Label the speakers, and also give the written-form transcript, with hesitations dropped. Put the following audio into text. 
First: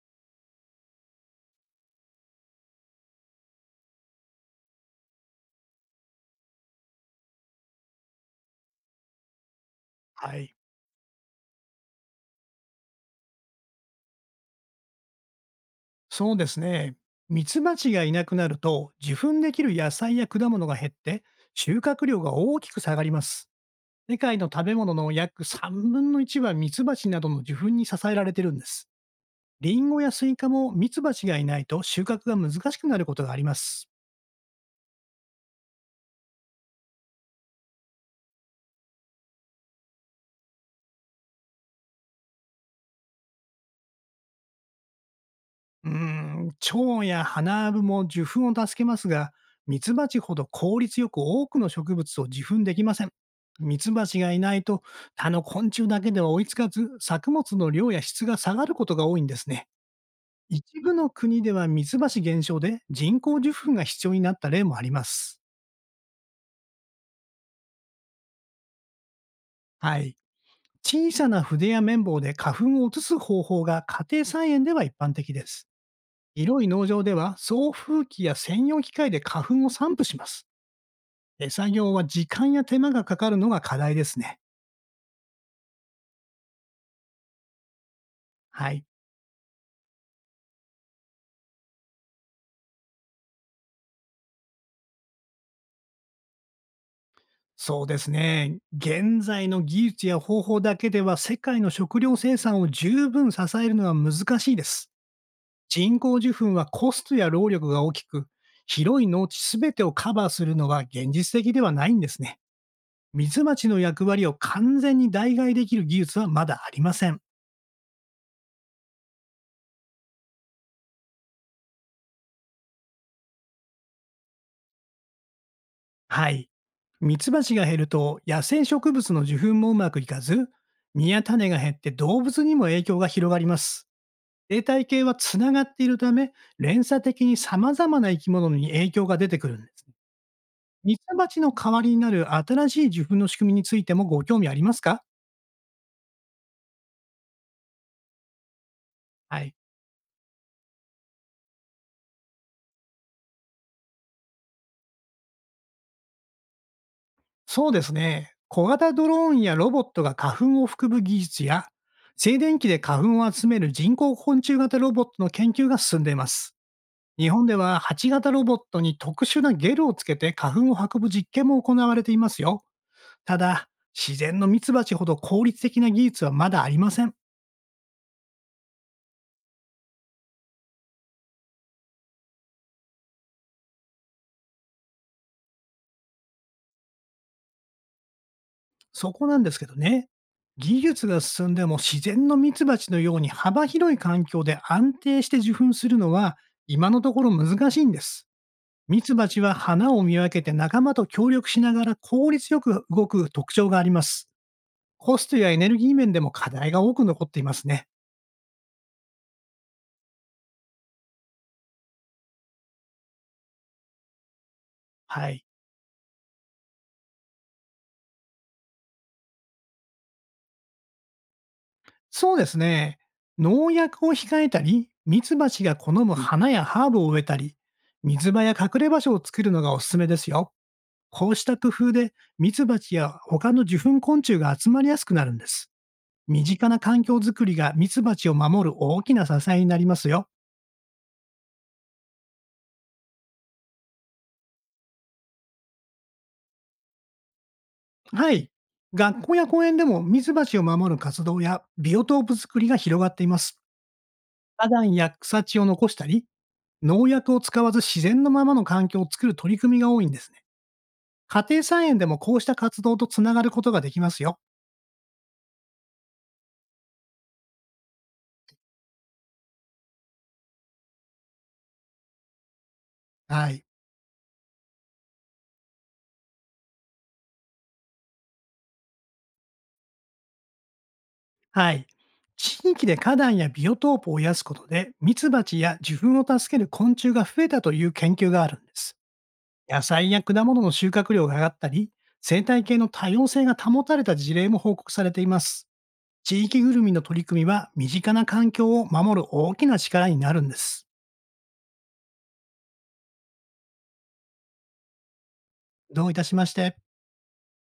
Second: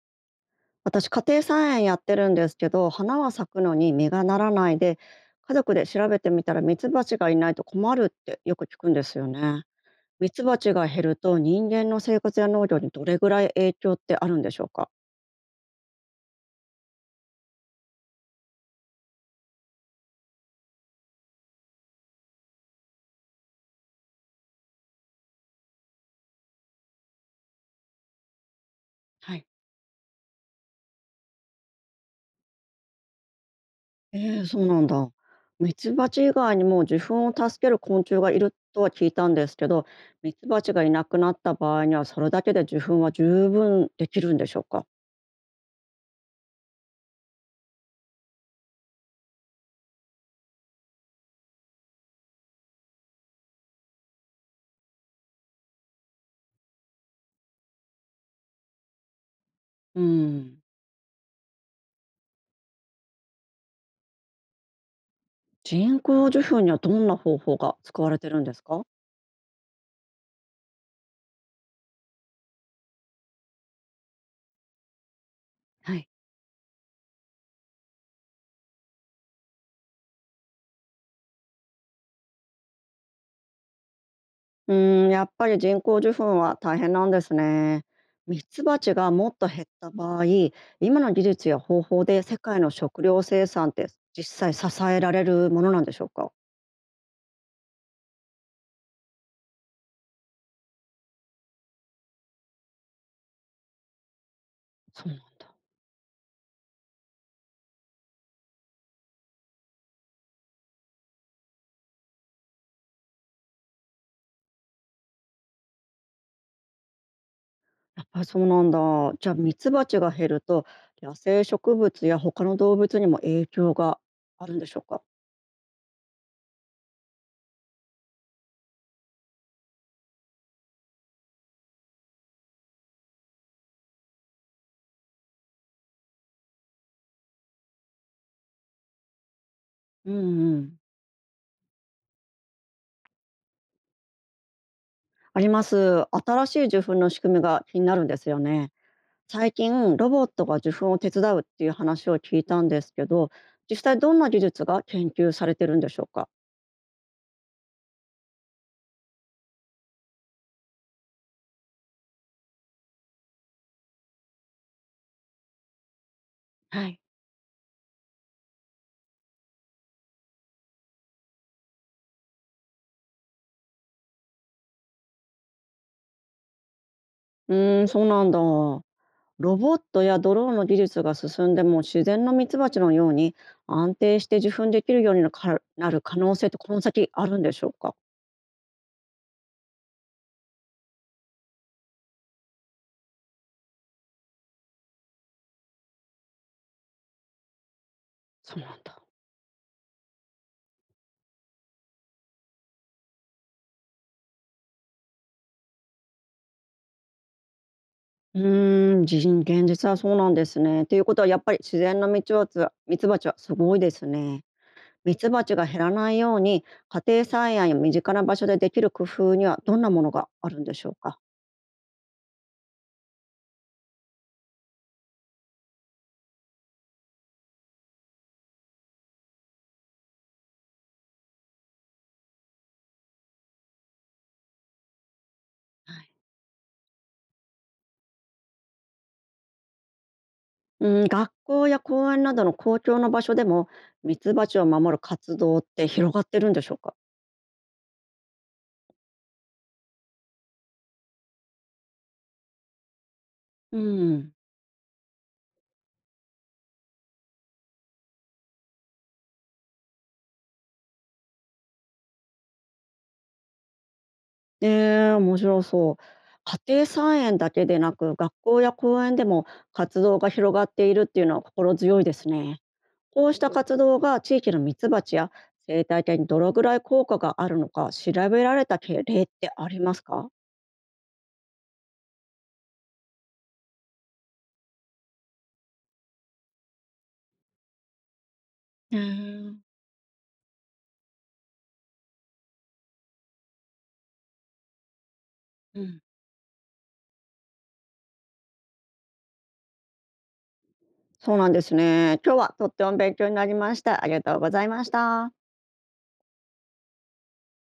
Speaker 1: 私、家庭菜園やってるんですけど、花は咲くのに実がならないで、家族で調べてみたら、ミツバチがいないと困るってよく聞くんですよね。ミ
Speaker 2: は
Speaker 1: ツ
Speaker 2: い。
Speaker 1: バチが減ると、人間の生活や農業にどれぐらい影響ってあるんでしょうか？
Speaker 2: そうですね。ミツバチがいなくなると、受粉できる野菜や果物が減って、収穫量が大きく下がります。世界の食べ物の約3分の1はミツバチなどの受粉に支えられてるんです。
Speaker 1: はい。
Speaker 2: リンゴやスイカもミツバチがいないと収穫が難しくなることがあります。
Speaker 1: そうなんだ。ミツバチ以外にも受粉を助ける昆虫がいるとは聞いたんですけど、ミツバチがいなくなった場合にはそれだけで受粉は十分できるんでしょうか？
Speaker 2: うーん、蝶や花粉も受粉を助けますが、ミツバチほど効率よく多くの植物を受粉できません。ミツバチがいないと、他の昆虫だけでは追いつかず、作物の量や質が下がることが多いんですね。
Speaker 1: うん。
Speaker 2: 一部の国ではミツバチ減少で人工受粉が必要になった例もあります。
Speaker 1: 人工受粉にはどんな方法が使われてるんですか？
Speaker 2: はい。小さな筆や綿棒で花粉を移す方法が家庭菜園では一般的です。
Speaker 1: はい。
Speaker 2: 広い農場では送風機や専用機械で花粉を散布します。手作業は時間や手間がかかるのが課題ですね。
Speaker 1: うーん、やっぱり人工授粉は大変なんですね。ミツ
Speaker 2: は
Speaker 1: バ
Speaker 2: い。
Speaker 1: チがもっと減った場合、今の技術や方法で世界の食料生産って実際支えられるものなんでしょうか？
Speaker 2: そうですね。現在の技術や方法だけでは世界の食料生産を十分支えるのは難しいです。
Speaker 1: そうなんだ。
Speaker 2: 人工受粉はコストや労力が大きく、広い農地すべてをカバーするのは現実的ではないんですね。ミツバチの役割を完全に代替できる技術はまだありません。
Speaker 1: やっぱりそうなんだ。じゃあ、ミツバチが減ると、野生植物や他の動物にも影響があるんでしょうか？
Speaker 2: はい。ミツバチが減ると野生植物の受粉もうまくいかず、実や種が減って動物にも影響が広がります。生態系はつながっているため、連鎖的に様々な生き物に影響が出てくるんです。
Speaker 1: うんうん。
Speaker 2: ミツバチの代わりになる新しい受粉の仕組みについてもご興味ありますか？
Speaker 1: あります。新しい受粉の仕組みが気になるんですよね。
Speaker 2: は
Speaker 1: 最
Speaker 2: い。
Speaker 1: 近、ロボットが受粉を手伝うっていう話を聞いたんですけど、実際どんな技術が研究されてるんでしょうか？
Speaker 2: そうですね。小型ドローンやロボットが花粉を含む技術や、静電気で花粉を集める人工昆虫型ロボットの研究が進んでいます。
Speaker 1: はい。
Speaker 2: 日本では8型ロボットに特殊なゲルをつけて花粉を運ぶ実験も行われていますよ。ただ、自然のミツバチほど効率的な技術はまだありません。
Speaker 1: うーん、そうなんだ。ロボットやドローンの技術が進んでも、自然のミツバチのように安定して受粉できるようになかなる可能性ってこの先あるんでしょうか？
Speaker 2: そこなんですけどね。技術が進んでも自然のミツバチのように幅広い環境で安定して受粉するのは、今のところ難しいんです。
Speaker 1: そうなん
Speaker 2: ミ
Speaker 1: だ。
Speaker 2: ツバチは花を見分けて仲間と協力しながら効率よく動く特徴があります。コストやエネルギー面でも課題が多く残っていますね。
Speaker 1: うーん、現実はそうなんですね。ということは、やっぱり自然のミツバチはすごいですね。ミ
Speaker 2: は
Speaker 1: ツバ
Speaker 2: い。
Speaker 1: チが減らないように、家庭菜園や身近な場所でできる工夫にはどんなものがあるんでしょうか？
Speaker 2: そうですね。農薬を控えたり、ミツバチが好む花やハーブを植えたり、水場や隠れ場所を作るのがおすすめですよ。こうした工夫で、ミツバチや他の受粉昆虫が集まりやすくなるんです。身近な環境づくりがミツバチを守る大きな支えになりますよ。
Speaker 1: うん、学校や公園などの公共の場所でもミツバチを守る活動って広がってるんでしょうか？
Speaker 2: はい。学校や公園でもミツバチを守る活動やビオトープ作りが広がっています。
Speaker 1: うん、
Speaker 2: 花壇や草地を残したり、農薬を使わず自然のままの環境を作る取り組みが多いんですね。家庭菜園でもこうした活動とつながることができますよ。
Speaker 1: 面白そう。家庭菜園だけでなく、学校や公園でも活動が広がっているっていうのは心強いですね。こうし
Speaker 2: は
Speaker 1: た
Speaker 2: い。
Speaker 1: 活動が地域のミツバチや生態系にどのぐらい効果があるのか調べられた例ってありますか？
Speaker 2: はい。地域で花壇やビオトープを増やすことで、ミツバチや受粉を助ける昆虫が増えたという研究があるんで
Speaker 1: う
Speaker 2: す。
Speaker 1: ーん。
Speaker 2: 野菜や果物の収穫量が上がったり、生態系の多様性が保たれた事例も報告されています。
Speaker 1: うん。
Speaker 2: 地域ぐるみの取り組みは、身近な環境を守る大きな力になるんです。
Speaker 1: そうなんですね。今日はとっても勉強になりました。ありがとうございました。
Speaker 2: どういたしまして。